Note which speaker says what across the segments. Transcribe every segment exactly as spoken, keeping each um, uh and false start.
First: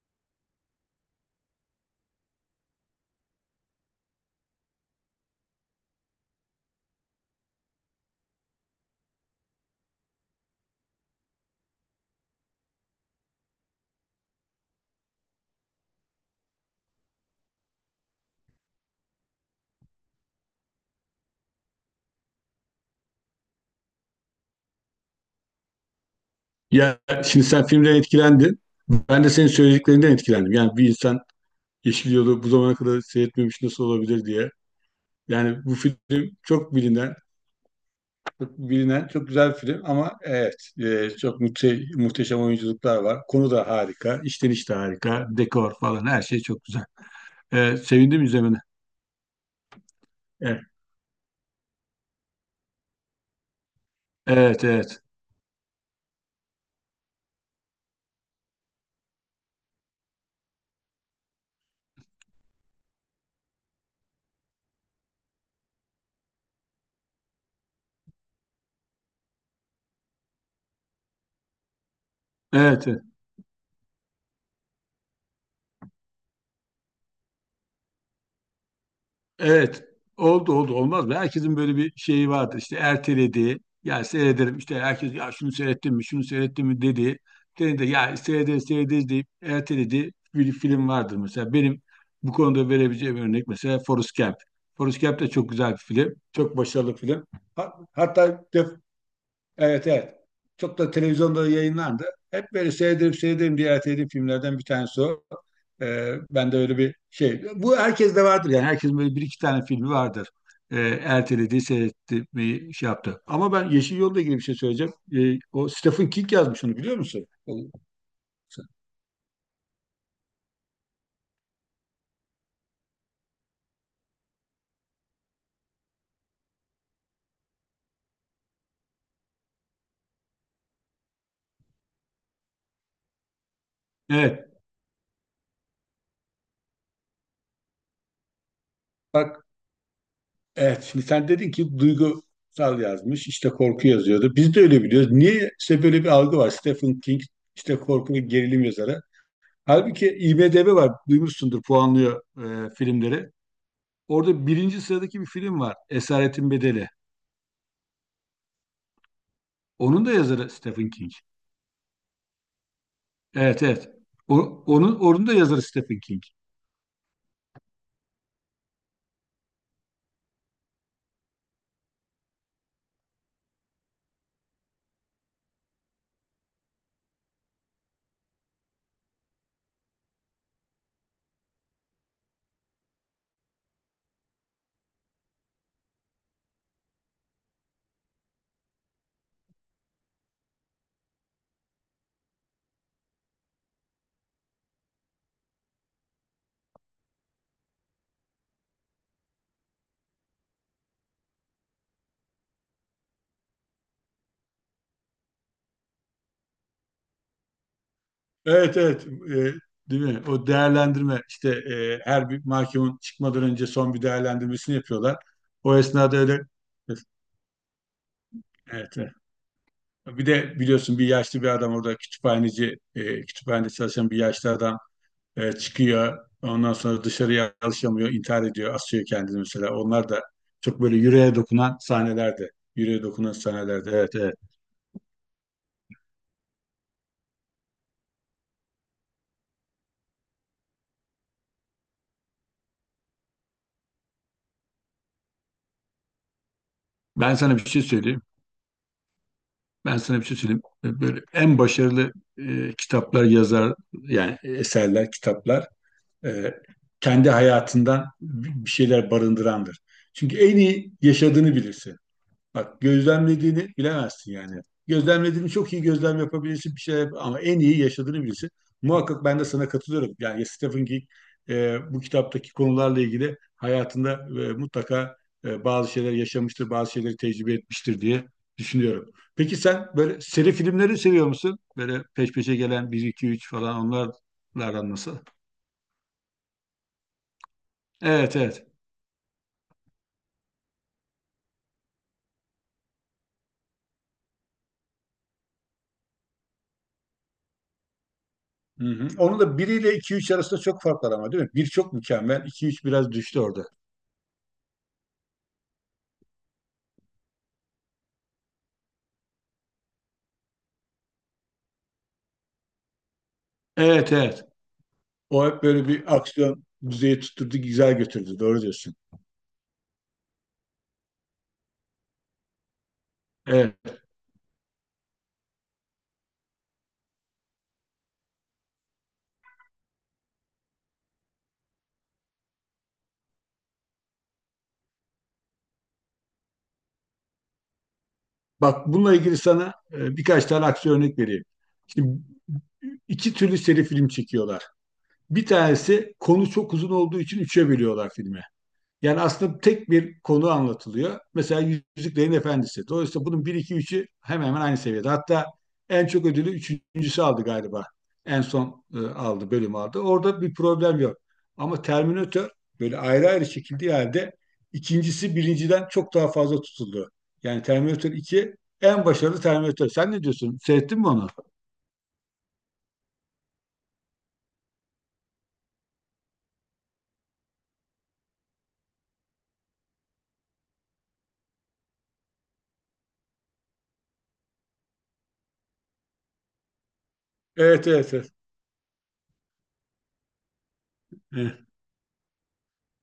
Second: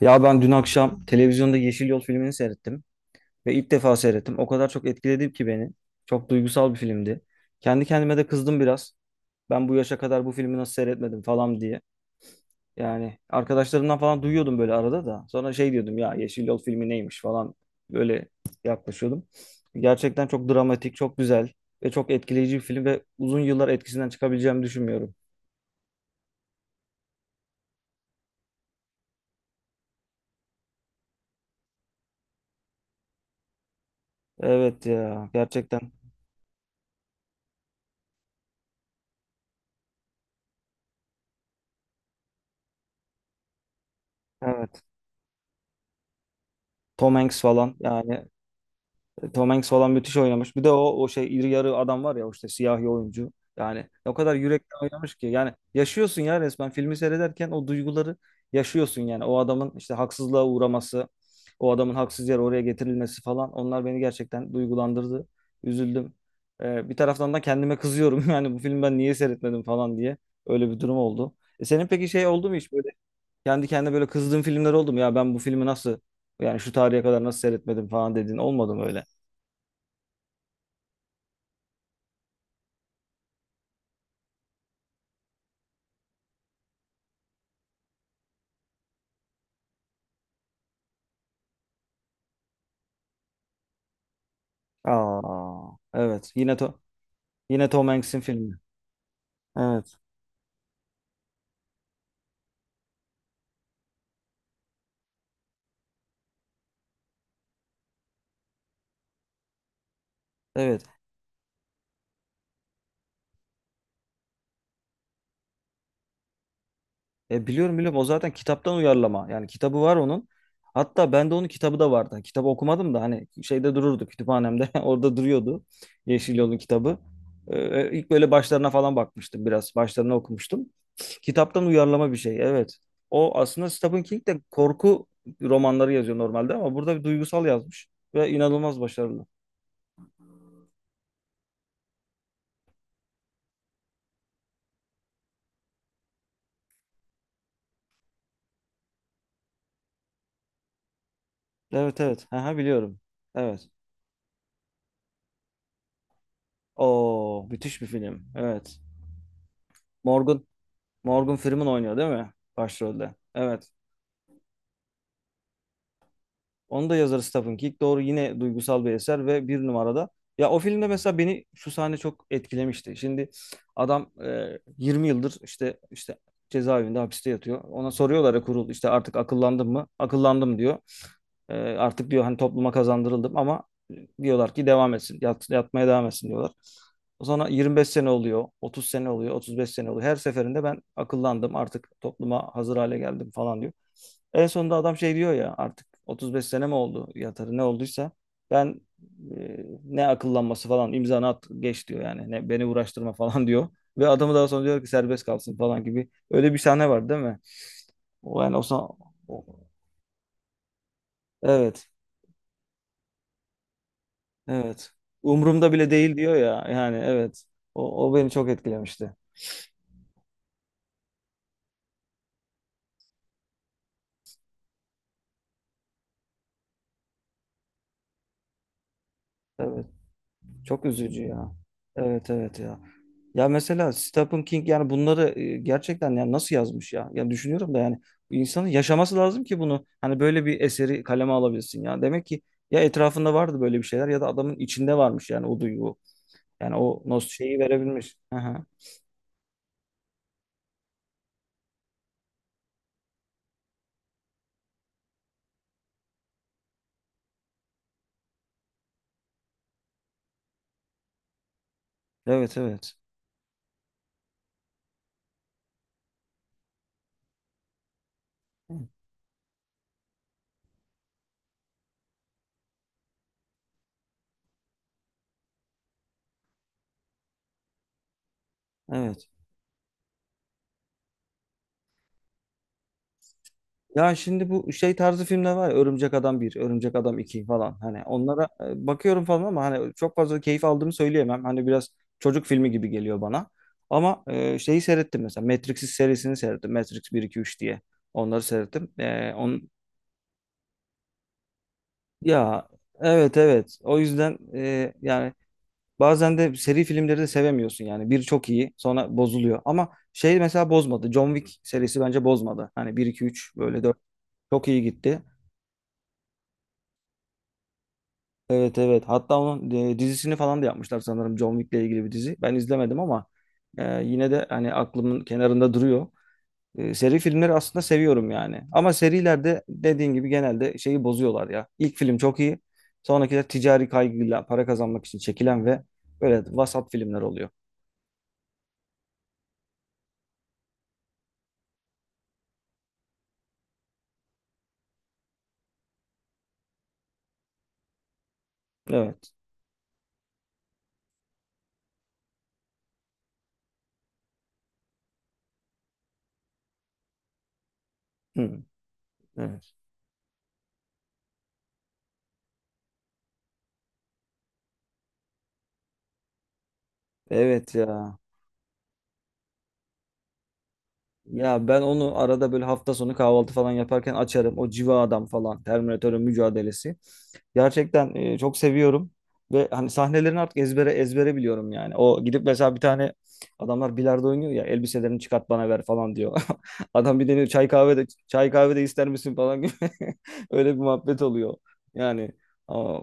Speaker 1: Ya ben dün akşam televizyonda Yeşil Yol filmini seyrettim ve ilk defa seyrettim. O kadar çok etkiledi ki beni. Çok duygusal bir filmdi. Kendi kendime de kızdım biraz. Ben bu yaşa kadar bu filmi nasıl seyretmedim falan diye. Yani arkadaşlarımdan falan duyuyordum böyle arada da. Sonra şey diyordum ya Yeşil Yol filmi neymiş falan böyle yaklaşıyordum. Gerçekten çok dramatik, çok güzel ve çok etkileyici bir film ve uzun yıllar etkisinden çıkabileceğimi düşünmüyorum.
Speaker 2: Ya şimdi sen filmden etkilendin. Ben de senin söylediklerinden etkilendim. Yani bir insan Yeşil Yol'u bu zamana kadar seyretmemiş nasıl olabilir diye.
Speaker 1: Evet ya,
Speaker 2: Yani bu
Speaker 1: gerçekten.
Speaker 2: film çok bilinen, çok bilinen, çok güzel bir film ama evet e, çok muhte muhteşem oyunculuklar var. Konu da harika, işleniş de
Speaker 1: Evet.
Speaker 2: harika, dekor falan her şey çok güzel.
Speaker 1: Tom Hanks falan,
Speaker 2: E, sevindim
Speaker 1: yani
Speaker 2: izlemene.
Speaker 1: Tom Hanks falan müthiş oynamış. Bir
Speaker 2: Evet,
Speaker 1: de o o şey, iri yarı adam var ya, o işte siyahi oyuncu. Yani o kadar
Speaker 2: evet, evet.
Speaker 1: yürekten
Speaker 2: Evet,
Speaker 1: oynamış ki, yani yaşıyorsun ya resmen, filmi seyrederken o duyguları yaşıyorsun yani. O adamın işte haksızlığa uğraması, o adamın haksız yere oraya getirilmesi falan, onlar beni gerçekten duygulandırdı. Üzüldüm. Ee, bir taraftan da kendime kızıyorum yani bu filmi ben niye seyretmedim falan diye. Öyle bir durum oldu. E senin peki şey oldu mu hiç böyle
Speaker 2: evet.
Speaker 1: kendi kendine böyle kızdığın filmler oldu mu? Ya ben bu filmi nasıl, yani şu tarihe kadar nasıl seyretmedim falan dediğin olmadı mı öyle?
Speaker 2: Evet. Oldu oldu olmaz mı? Herkesin böyle bir şeyi vardır, İşte ertelediği. Ya seyrederim işte, herkes ya şunu seyrettim mi şunu seyrettim mi dedi. Dedi de ya seyrederiz seyrederiz deyip ertelediği bir film vardır mesela. Benim bu konuda verebileceğim örnek mesela Forrest Gump. Forrest Gump da çok güzel
Speaker 1: Aa,
Speaker 2: bir film.
Speaker 1: evet. Yine
Speaker 2: Çok
Speaker 1: to
Speaker 2: başarılı film.
Speaker 1: yine
Speaker 2: Ha-
Speaker 1: Tom Hanks'in
Speaker 2: Hatta
Speaker 1: filmi.
Speaker 2: def evet
Speaker 1: Evet.
Speaker 2: evet. Çok da televizyonda yayınlandı. Hep böyle seyredip seyredip ziyaret edip filmlerden bir tanesi o. Ee, ben de öyle bir şey. Bu herkes de vardır yani. Herkesin böyle bir iki tane filmi vardır. Ee,
Speaker 1: Evet.
Speaker 2: Ertelediği, seyretti, bir şey yaptı. Ama ben Yeşil Yol'la ilgili bir şey söyleyeceğim. Ee, o Stephen King yazmış, onu biliyor musun?
Speaker 1: E,
Speaker 2: O-
Speaker 1: biliyorum, biliyorum, o zaten kitaptan uyarlama. Yani kitabı var onun. Hatta bende onun kitabı da vardı. Hani Kitabı okumadım da hani şeyde dururdu kütüphanemde. Orada duruyordu. Yeşil Yol'un kitabı. E, e, ilk böyle başlarına falan bakmıştım biraz. Başlarına okumuştum. Kitaptan uyarlama bir şey. Evet. O aslında Stephen King de
Speaker 2: Evet.
Speaker 1: korku romanları yazıyor normalde, ama burada bir duygusal yazmış ve inanılmaz başarılı.
Speaker 2: Bak evet, şimdi sen dedin ki duygusal yazmış, işte korku yazıyordu. Biz de öyle biliyoruz. Niye işte böyle bir algı var. Stephen King işte korku ve gerilim yazarı. Halbuki IMDb var, duymuşsundur,
Speaker 1: Evet,
Speaker 2: puanlıyor
Speaker 1: evet. Aha,
Speaker 2: e,
Speaker 1: biliyorum.
Speaker 2: filmleri.
Speaker 1: Evet.
Speaker 2: Orada birinci sıradaki bir film var, Esaretin Bedeli.
Speaker 1: Oo, müthiş bir film. Evet.
Speaker 2: Onun da
Speaker 1: Morgan
Speaker 2: yazarı Stephen King.
Speaker 1: Morgan Freeman oynuyor değil mi? Başrolde.
Speaker 2: Evet,
Speaker 1: Evet.
Speaker 2: evet. O, onun, onun da yazarı Stephen King.
Speaker 1: Onu da yazarı Stephen King. Doğru, yine duygusal bir eser ve bir numarada. Ya o filmde mesela beni şu sahne çok etkilemişti. Şimdi adam e, yirmi yıldır işte işte cezaevinde, hapiste yatıyor. Ona soruyorlar ya kurul, işte artık akıllandın mı? Akıllandım diyor. E, artık diyor hani topluma kazandırıldım, ama diyorlar ki devam etsin. Yat, yatmaya devam etsin diyorlar. O sonra yirmi beş sene oluyor, otuz sene oluyor, otuz beş sene oluyor. Her seferinde ben akıllandım, artık topluma hazır hale geldim falan diyor. En sonunda adam şey diyor ya, artık otuz beş sene mi oldu yatarı ne olduysa ben e, ne akıllanması falan, imzanı at geç diyor yani, ne beni uğraştırma falan diyor ve adamı daha sonra diyor ki serbest kalsın falan gibi, öyle bir sahne var değil mi? O yani o,
Speaker 2: Evet,
Speaker 1: sa-
Speaker 2: evet.
Speaker 1: o-
Speaker 2: E, değil mi? O değerlendirme, işte
Speaker 1: Evet,
Speaker 2: e, her bir mahkumun çıkmadan önce son bir değerlendirmesini
Speaker 1: evet,
Speaker 2: yapıyorlar.
Speaker 1: umurumda
Speaker 2: O
Speaker 1: bile değil
Speaker 2: esnada
Speaker 1: diyor
Speaker 2: öyle...
Speaker 1: ya yani. Evet, o, o beni çok
Speaker 2: Evet, evet.
Speaker 1: etkilemişti.
Speaker 2: Bir de biliyorsun bir yaşlı bir adam orada kütüphaneci, e, kütüphanede çalışan bir yaşlı adam. E, çıkıyor. Ondan sonra dışarıya alışamıyor, intihar ediyor, asıyor kendini mesela.
Speaker 1: Evet.
Speaker 2: Onlar da çok
Speaker 1: Çok
Speaker 2: böyle
Speaker 1: üzücü
Speaker 2: yüreğe
Speaker 1: ya.
Speaker 2: dokunan
Speaker 1: Evet,
Speaker 2: sahnelerde.
Speaker 1: evet ya.
Speaker 2: Yüreğe dokunan
Speaker 1: Ya
Speaker 2: sahnelerde.
Speaker 1: mesela
Speaker 2: Evet, evet.
Speaker 1: Stephen King, yani bunları e, gerçekten yani nasıl yazmış ya? Ya düşünüyorum da yani bu insanın yaşaması lazım ki bunu hani böyle bir eseri kaleme alabilsin ya. Demek ki ya etrafında vardı böyle bir şeyler, ya da adamın içinde varmış yani o duygu. Yani o nos
Speaker 2: Ben sana
Speaker 1: şeyi
Speaker 2: bir şey
Speaker 1: verebilmiş.
Speaker 2: söyleyeyim.
Speaker 1: Aha.
Speaker 2: Ben sana bir şey söyleyeyim. E, Böyle en başarılı e, kitaplar yazar, yani eserler, kitaplar, e, kendi hayatından bir şeyler barındırandır. Çünkü en iyi yaşadığını bilirsin.
Speaker 1: Evet,
Speaker 2: Bak,
Speaker 1: evet.
Speaker 2: gözlemlediğini bilemezsin yani. Gözlemlediğini çok iyi gözlem yapabilirsin, bir şey yap- ama en iyi yaşadığını bilirsin. Muhakkak ben de sana katılıyorum. Yani Yes, Stephen King e, bu kitaptaki konularla ilgili hayatında e, mutlaka e, bazı şeyler yaşamıştır, bazı şeyleri tecrübe etmiştir diye düşünüyorum.
Speaker 1: Evet.
Speaker 2: Peki sen böyle seri filmleri seviyor musun? Böyle peş peşe gelen bir iki üç falan,
Speaker 1: Ya şimdi bu
Speaker 2: onlarla
Speaker 1: şey
Speaker 2: nasıl?
Speaker 1: tarzı filmler var ya, Örümcek Adam bir, Örümcek Adam iki falan, hani
Speaker 2: Evet,
Speaker 1: onlara
Speaker 2: evet.
Speaker 1: e, bakıyorum falan ama hani çok fazla keyif aldığımı söyleyemem. Hani biraz çocuk filmi gibi geliyor bana. Ama e, şeyi seyrettim mesela, Matrix serisini seyrettim. Matrix bir iki üç diye. Onları
Speaker 2: Hı
Speaker 1: seyrettim.
Speaker 2: hı.
Speaker 1: E,
Speaker 2: Onun da
Speaker 1: on
Speaker 2: biriyle iki üç arasında çok fark var ama değil mi? Bir çok mükemmel, iki
Speaker 1: Ya,
Speaker 2: üç biraz
Speaker 1: evet,
Speaker 2: düştü orada.
Speaker 1: evet. O yüzden e, yani bazen de seri filmleri de sevemiyorsun yani. Bir çok iyi, sonra bozuluyor. Ama şey mesela bozmadı. John Wick serisi bence bozmadı. Hani bir iki üç böyle dört,
Speaker 2: Evet evet.
Speaker 1: çok iyi gitti.
Speaker 2: O hep böyle bir aksiyon düzeyi tutturdu, güzel götürdü. Doğru
Speaker 1: Evet,
Speaker 2: diyorsun.
Speaker 1: evet. Hatta onun e, dizisini falan da yapmışlar sanırım, John Wick'le ilgili bir dizi. Ben izlemedim ama
Speaker 2: Evet.
Speaker 1: e, yine de hani aklımın kenarında duruyor. E, seri filmleri aslında seviyorum yani. Ama serilerde dediğin gibi genelde şeyi bozuyorlar ya. İlk film çok iyi. Sonrakiler ticari kaygıyla para kazanmak için çekilen ve böyle vasat filmler oluyor.
Speaker 2: Bak, bununla ilgili sana e, birkaç tane aksiyon örnek vereyim. Şimdi iki türlü seri film çekiyorlar. Bir tanesi konu çok uzun olduğu için üçe bölüyorlar filmi. Yani
Speaker 1: Evet.
Speaker 2: aslında tek bir konu anlatılıyor. Mesela Yüzüklerin Efendisi. Dolayısıyla bunun bir iki üçü hemen hemen aynı seviyede. Hatta en çok ödülü üçüncüsü aldı galiba. En
Speaker 1: Hı,
Speaker 2: son e, aldı,
Speaker 1: evet.
Speaker 2: bölüm aldı. Orada bir problem yok. Ama Terminator böyle ayrı ayrı çekildiği halde ikincisi birinciden çok daha fazla tutuldu. Yani
Speaker 1: Evet
Speaker 2: Terminator
Speaker 1: ya.
Speaker 2: iki en başarılı Terminator. Sen ne diyorsun? Seyrettin mi onu?
Speaker 1: Ya ben onu arada böyle hafta sonu kahvaltı falan yaparken açarım. O Civa Adam falan, Terminatörün mücadelesi. Gerçekten e, çok seviyorum. Ve hani sahnelerini artık ezbere ezbere biliyorum yani. O gidip mesela bir tane, adamlar bilardo oynuyor ya, elbiselerini çıkart bana ver falan diyor. Adam bir deniyor, çay
Speaker 2: Evet
Speaker 1: kahve de
Speaker 2: evet evet.
Speaker 1: çay kahve de ister misin falan gibi. Öyle bir muhabbet oluyor.
Speaker 2: Evet.
Speaker 1: Yani aa,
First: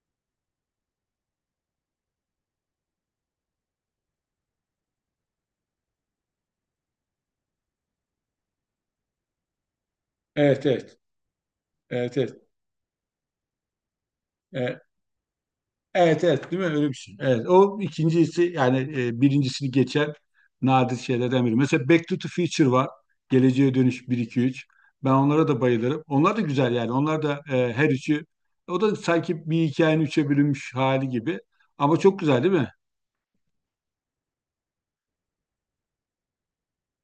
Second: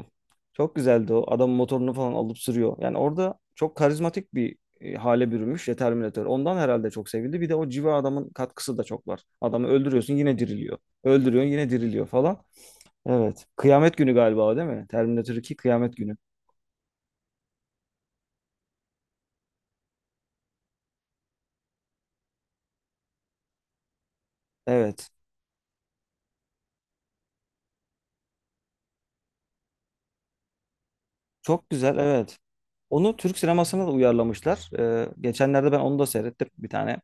Speaker 1: çok güzeldi o. Adam motorunu falan alıp sürüyor. Yani orada çok karizmatik bir e, hale bürümüş ya Terminator. Ondan herhalde çok sevildi. Bir de o civa adamın katkısı da çok var. Adamı öldürüyorsun yine
Speaker 2: Evet
Speaker 1: diriliyor.
Speaker 2: evet.
Speaker 1: Öldürüyorsun yine diriliyor
Speaker 2: Evet
Speaker 1: falan. Evet. Kıyamet günü galiba o değil
Speaker 2: evet.
Speaker 1: mi? Terminator iki Kıyamet günü.
Speaker 2: Evet evet değil mi? Öyle bir şey. Evet. O ikincisi yani e, birincisini geçen nadir şeylerden biri. Mesela Back to the Future var. Geleceğe Dönüş bir iki üç,
Speaker 1: Evet.
Speaker 2: ben onlara da bayılırım. Onlar da güzel yani. Onlar da, e, her üçü, o da sanki bir hikayenin üçe bölünmüş hali gibi.
Speaker 1: Çok güzel,
Speaker 2: Ama çok
Speaker 1: evet.
Speaker 2: güzel değil mi?
Speaker 1: Onu Türk sinemasına da uyarlamışlar. Ee, geçenlerde ben onu da seyrettim bir tane.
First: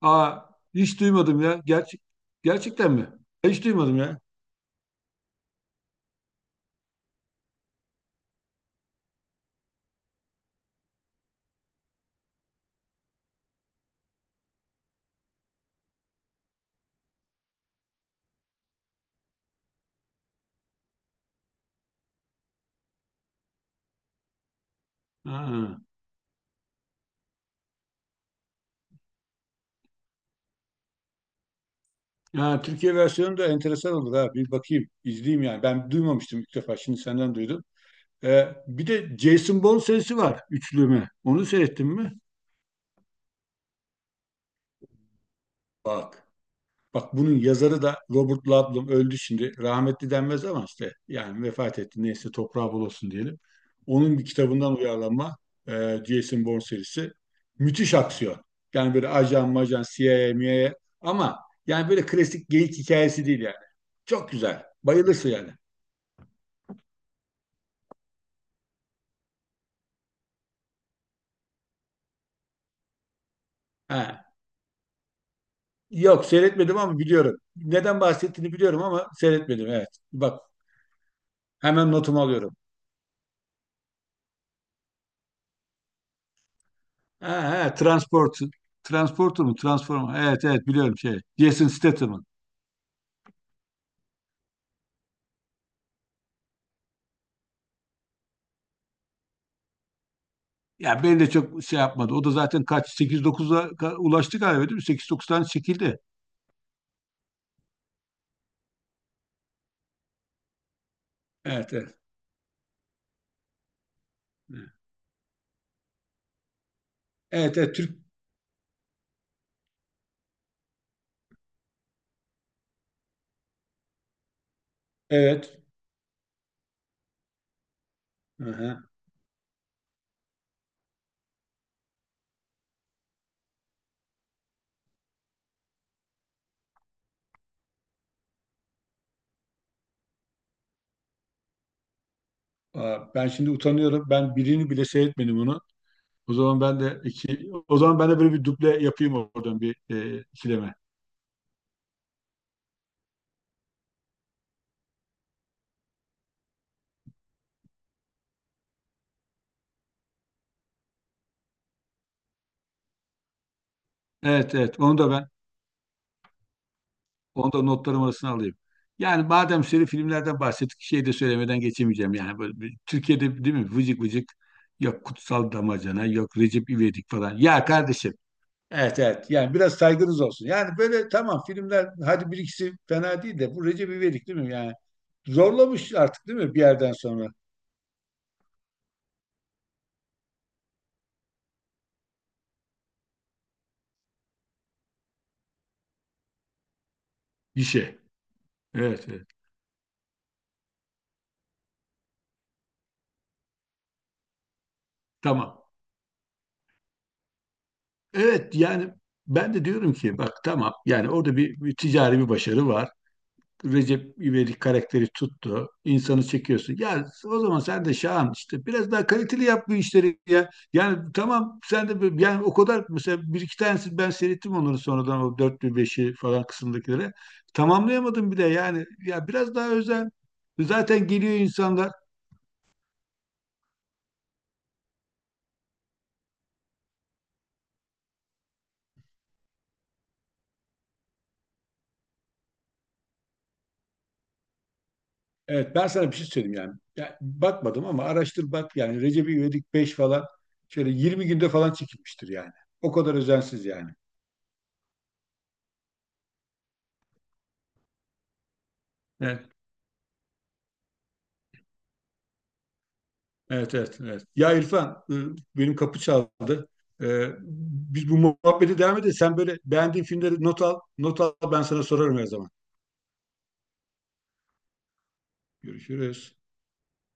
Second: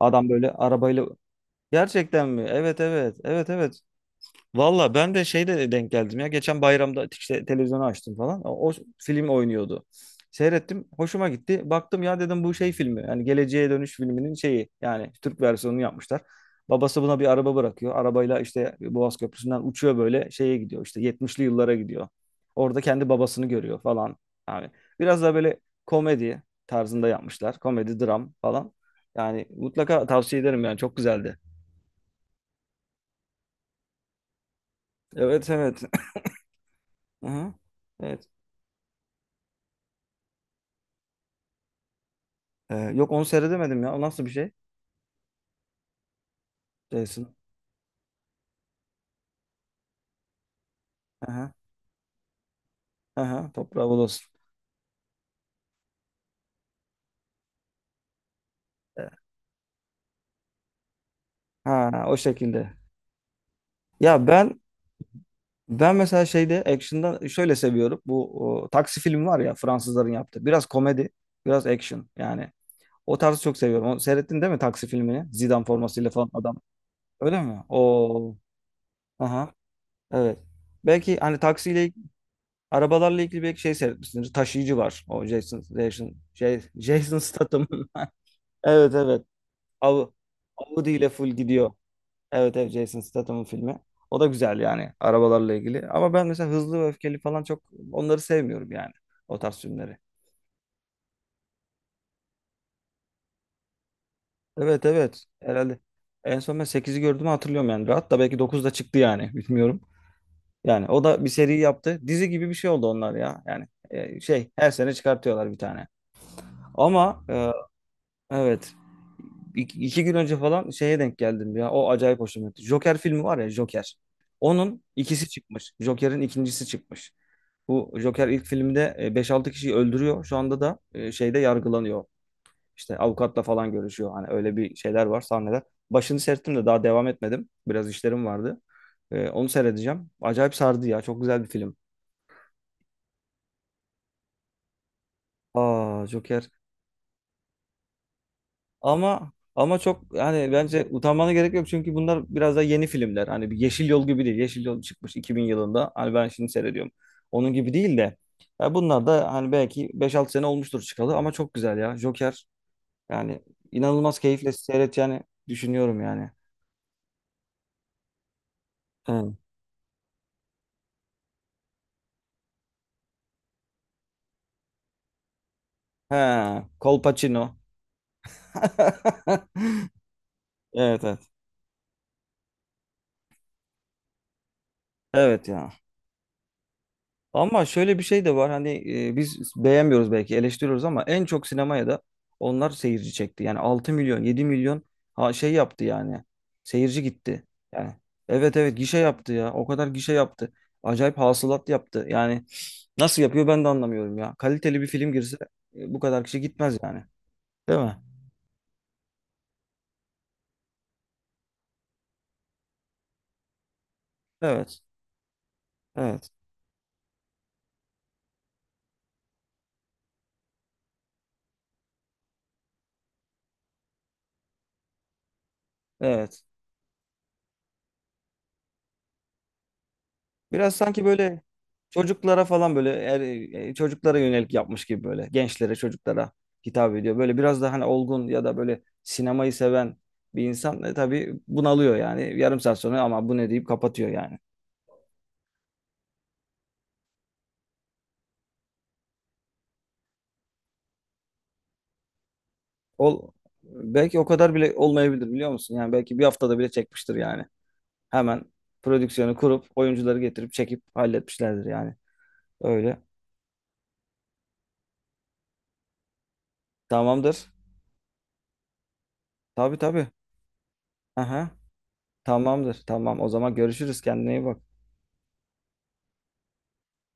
Speaker 1: Adam
Speaker 2: Aa,
Speaker 1: böyle
Speaker 2: hiç
Speaker 1: arabayla.
Speaker 2: duymadım ya. Gerçek
Speaker 1: Gerçekten mi? Evet,
Speaker 2: gerçekten mi?
Speaker 1: evet. Evet,
Speaker 2: Hiç
Speaker 1: evet.
Speaker 2: duymadım ya.
Speaker 1: Valla ben de şeyde denk geldim ya. Geçen bayramda işte televizyonu açtım falan. O, o film oynuyordu. Seyrettim. Hoşuma gitti. Baktım ya dedim bu şey filmi. Yani Geleceğe Dönüş filminin şeyi. Yani Türk versiyonunu yapmışlar. Babası buna bir araba bırakıyor. Arabayla işte Boğaz Köprüsü'nden uçuyor, böyle şeye gidiyor. İşte yetmişli yıllara gidiyor. Orada kendi babasını görüyor falan. Yani biraz da böyle
Speaker 2: Ha.
Speaker 1: komedi tarzında yapmışlar. Komedi, dram falan. Yani mutlaka tavsiye ederim, yani çok güzeldi.
Speaker 2: Ya Türkiye versiyonu da enteresan olur ha. Bir bakayım, izleyeyim
Speaker 1: Evet,
Speaker 2: yani.
Speaker 1: evet.
Speaker 2: Ben duymamıştım, ilk defa. Şimdi
Speaker 1: Hı
Speaker 2: senden
Speaker 1: hı.
Speaker 2: duydum.
Speaker 1: Evet.
Speaker 2: Ee, bir de Jason Bourne serisi var, üçlüme. Onu seyrettin mi?
Speaker 1: Ee, yok, onu seyredemedim ya. O nasıl bir şey?
Speaker 2: Bak. Bak,
Speaker 1: Jason.
Speaker 2: bunun yazarı da Robert Ludlum, öldü şimdi. Rahmetli denmez ama işte yani
Speaker 1: Aha,
Speaker 2: vefat etti. Neyse, toprağı bol olsun diyelim.
Speaker 1: aha, toprağı bol
Speaker 2: Onun bir
Speaker 1: olsun.
Speaker 2: kitabından uyarlanma e, Jason Bourne serisi. Müthiş aksiyon. Yani
Speaker 1: Ee,
Speaker 2: böyle ajan majan, C I A, M I A, ama yani
Speaker 1: Ha,
Speaker 2: böyle
Speaker 1: o
Speaker 2: klasik
Speaker 1: şekilde.
Speaker 2: geyik hikayesi değil yani.
Speaker 1: Ya
Speaker 2: Çok
Speaker 1: ben
Speaker 2: güzel. Bayılırsın yani.
Speaker 1: ben mesela şeyde, action'da şöyle seviyorum. Bu o, taksi filmi var ya Fransızların yaptığı. Biraz komedi, biraz action yani. O tarzı çok seviyorum. Onu
Speaker 2: Ha.
Speaker 1: seyrettin değil mi taksi filmini? Zidane formasıyla
Speaker 2: Yok,
Speaker 1: falan adam.
Speaker 2: seyretmedim ama biliyorum.
Speaker 1: Öyle mi?
Speaker 2: Neden
Speaker 1: O,
Speaker 2: bahsettiğini biliyorum ama
Speaker 1: aha,
Speaker 2: seyretmedim, evet.
Speaker 1: evet.
Speaker 2: Bak,
Speaker 1: Belki hani taksiyle,
Speaker 2: hemen notumu alıyorum.
Speaker 1: arabalarla ilgili belki şey seyretmişsindir. Taşıyıcı var. O Jason Jason Jay- Jason
Speaker 2: Ha,
Speaker 1: Statham.
Speaker 2: ha, Transport,
Speaker 1: Evet, evet.
Speaker 2: Transporter mu?
Speaker 1: Av,
Speaker 2: Transform. Evet evet
Speaker 1: Audi
Speaker 2: biliyorum
Speaker 1: ile
Speaker 2: şey.
Speaker 1: full
Speaker 2: Jason
Speaker 1: gidiyor.
Speaker 2: Statham'ın.
Speaker 1: Evet, evet, Jason Statham'ın filmi. O da güzel yani arabalarla ilgili. Ama ben mesela hızlı ve öfkeli falan, çok onları sevmiyorum yani. O tarz filmleri.
Speaker 2: Ya beni de çok şey yapmadı. O da zaten kaç? sekiz dokuza ka- ulaştı galiba değil mi?
Speaker 1: Evet, evet,
Speaker 2: sekiz dokuz tane
Speaker 1: herhalde.
Speaker 2: çekildi.
Speaker 1: En son ben sekizi gördüğümü hatırlıyorum yani. Hatta belki dokuz da çıktı yani bilmiyorum. Yani o da bir seri
Speaker 2: Evet evet.
Speaker 1: yaptı. Dizi gibi bir şey oldu onlar ya. Yani e, şey, her sene çıkartıyorlar bir tane. Ama e,
Speaker 2: Evet evet Türk.
Speaker 1: evet. İki, iki gün önce falan şeye denk geldim ya. O acayip hoşuma gitti. Joker filmi var ya, Joker. Onun ikisi
Speaker 2: Evet.
Speaker 1: çıkmış. Joker'in ikincisi çıkmış. Bu Joker ilk
Speaker 2: Aha.
Speaker 1: filmde e, beş altı kişiyi öldürüyor. Şu anda da e, şeyde yargılanıyor. İşte avukatla falan görüşüyor. Hani öyle bir şeyler var, sahneler. Başını seyrettim de daha devam etmedim. Biraz işlerim vardı. E, Onu seyredeceğim. Acayip sardı ya. Çok güzel bir film.
Speaker 2: Aa, ben şimdi utanıyorum. Ben birini bile seyretmedim onu.
Speaker 1: Aa,
Speaker 2: O
Speaker 1: Joker.
Speaker 2: zaman ben de iki, o zaman ben de böyle bir duble yapayım
Speaker 1: Ama
Speaker 2: oradan bir
Speaker 1: ama çok
Speaker 2: e,
Speaker 1: yani,
Speaker 2: ikileme.
Speaker 1: bence utanmana gerek yok çünkü bunlar biraz da yeni filmler. Hani bir Yeşil Yol gibi değil. Yeşil Yol çıkmış iki bin yılında. Hani ben şimdi seyrediyorum. Onun gibi değil de ya, bunlar da hani belki beş altı sene olmuştur çıkalı, ama çok güzel ya. Joker, yani inanılmaz keyifle
Speaker 2: Evet evet onu da
Speaker 1: seyredeceğini
Speaker 2: ben
Speaker 1: düşünüyorum yani.
Speaker 2: Onu da notlarım arasına alayım. Yani
Speaker 1: He.
Speaker 2: madem şöyle filmlerden bahsettik, şey de söylemeden geçemeyeceğim. Yani böyle bir Türkiye'de değil mi vıcık vıcık, yok Kutsal Damacana, yok
Speaker 1: He,
Speaker 2: Recep
Speaker 1: Col
Speaker 2: İvedik falan.
Speaker 1: Pacino.
Speaker 2: Ya kardeşim. Evet evet, yani biraz saygınız olsun. Yani
Speaker 1: Evet,
Speaker 2: böyle
Speaker 1: evet.
Speaker 2: tamam, filmler hadi bir ikisi fena değil de, bu Recep İvedik değil mi? Yani
Speaker 1: Evet ya.
Speaker 2: zorlamış artık değil mi bir yerden sonra?
Speaker 1: Ama şöyle bir şey de var hani, e, biz beğenmiyoruz belki, eleştiriyoruz ama en çok sinemaya da onlar seyirci çekti. Yani altı milyon, yedi milyon, ha, şey yaptı yani, seyirci gitti. Yani
Speaker 2: İşe.
Speaker 1: evet, evet, gişe
Speaker 2: Evet evet
Speaker 1: yaptı ya, o kadar gişe yaptı. Acayip hasılat yaptı. Yani nasıl yapıyor ben de anlamıyorum ya. Kaliteli bir film girse
Speaker 2: tamam.
Speaker 1: e, bu kadar kişi gitmez yani. Değil mi?
Speaker 2: Evet yani, ben de diyorum ki bak tamam yani, orada bir, bir ticari bir başarı var. Recep İvedik
Speaker 1: Evet.
Speaker 2: karakteri tuttu. İnsanı
Speaker 1: Evet.
Speaker 2: çekiyorsun. Ya o zaman sen de Şahan işte biraz daha kaliteli yap bu işleri ya. Yani tamam sen de böyle, yani o kadar mesela bir iki tanesi ben seyrettim onları sonradan, o dört beşi
Speaker 1: Evet.
Speaker 2: falan kısımdakileri. Tamamlayamadım bir de yani. Ya biraz daha özen.
Speaker 1: Biraz sanki
Speaker 2: Zaten geliyor
Speaker 1: böyle
Speaker 2: insanlar.
Speaker 1: çocuklara falan, böyle er, e, çocuklara yönelik yapmış gibi, böyle gençlere, çocuklara hitap ediyor. Böyle biraz daha hani olgun, ya da böyle sinemayı seven bir insan e, tabii bunalıyor yani yarım saat sonra, ama bu ne deyip kapatıyor yani.
Speaker 2: Evet ben sana bir şey söyleyeyim yani. Ya, bakmadım ama araştır bak, yani Recep İvedik beş falan şöyle yirmi günde falan çekilmiştir yani. O kadar
Speaker 1: Ol,
Speaker 2: özensiz yani.
Speaker 1: Belki o kadar bile olmayabilir, biliyor musun? Yani belki bir haftada bile çekmiştir yani. Hemen prodüksiyonu
Speaker 2: Evet.
Speaker 1: kurup oyuncuları getirip çekip halletmişlerdir yani. Öyle.
Speaker 2: Evet, evet, evet. Ya İrfan, e, benim kapı çaldı. E,
Speaker 1: Tamamdır.
Speaker 2: biz bu muhabbete devam edelim. Sen böyle
Speaker 1: Tabii,
Speaker 2: beğendiğin
Speaker 1: tabii.
Speaker 2: filmleri not al, not al,
Speaker 1: Aha.
Speaker 2: ben sana sorarım her zaman.
Speaker 1: Tamamdır. Tamam. O zaman görüşürüz. Kendine iyi bak.
Speaker 2: Görüşürüz.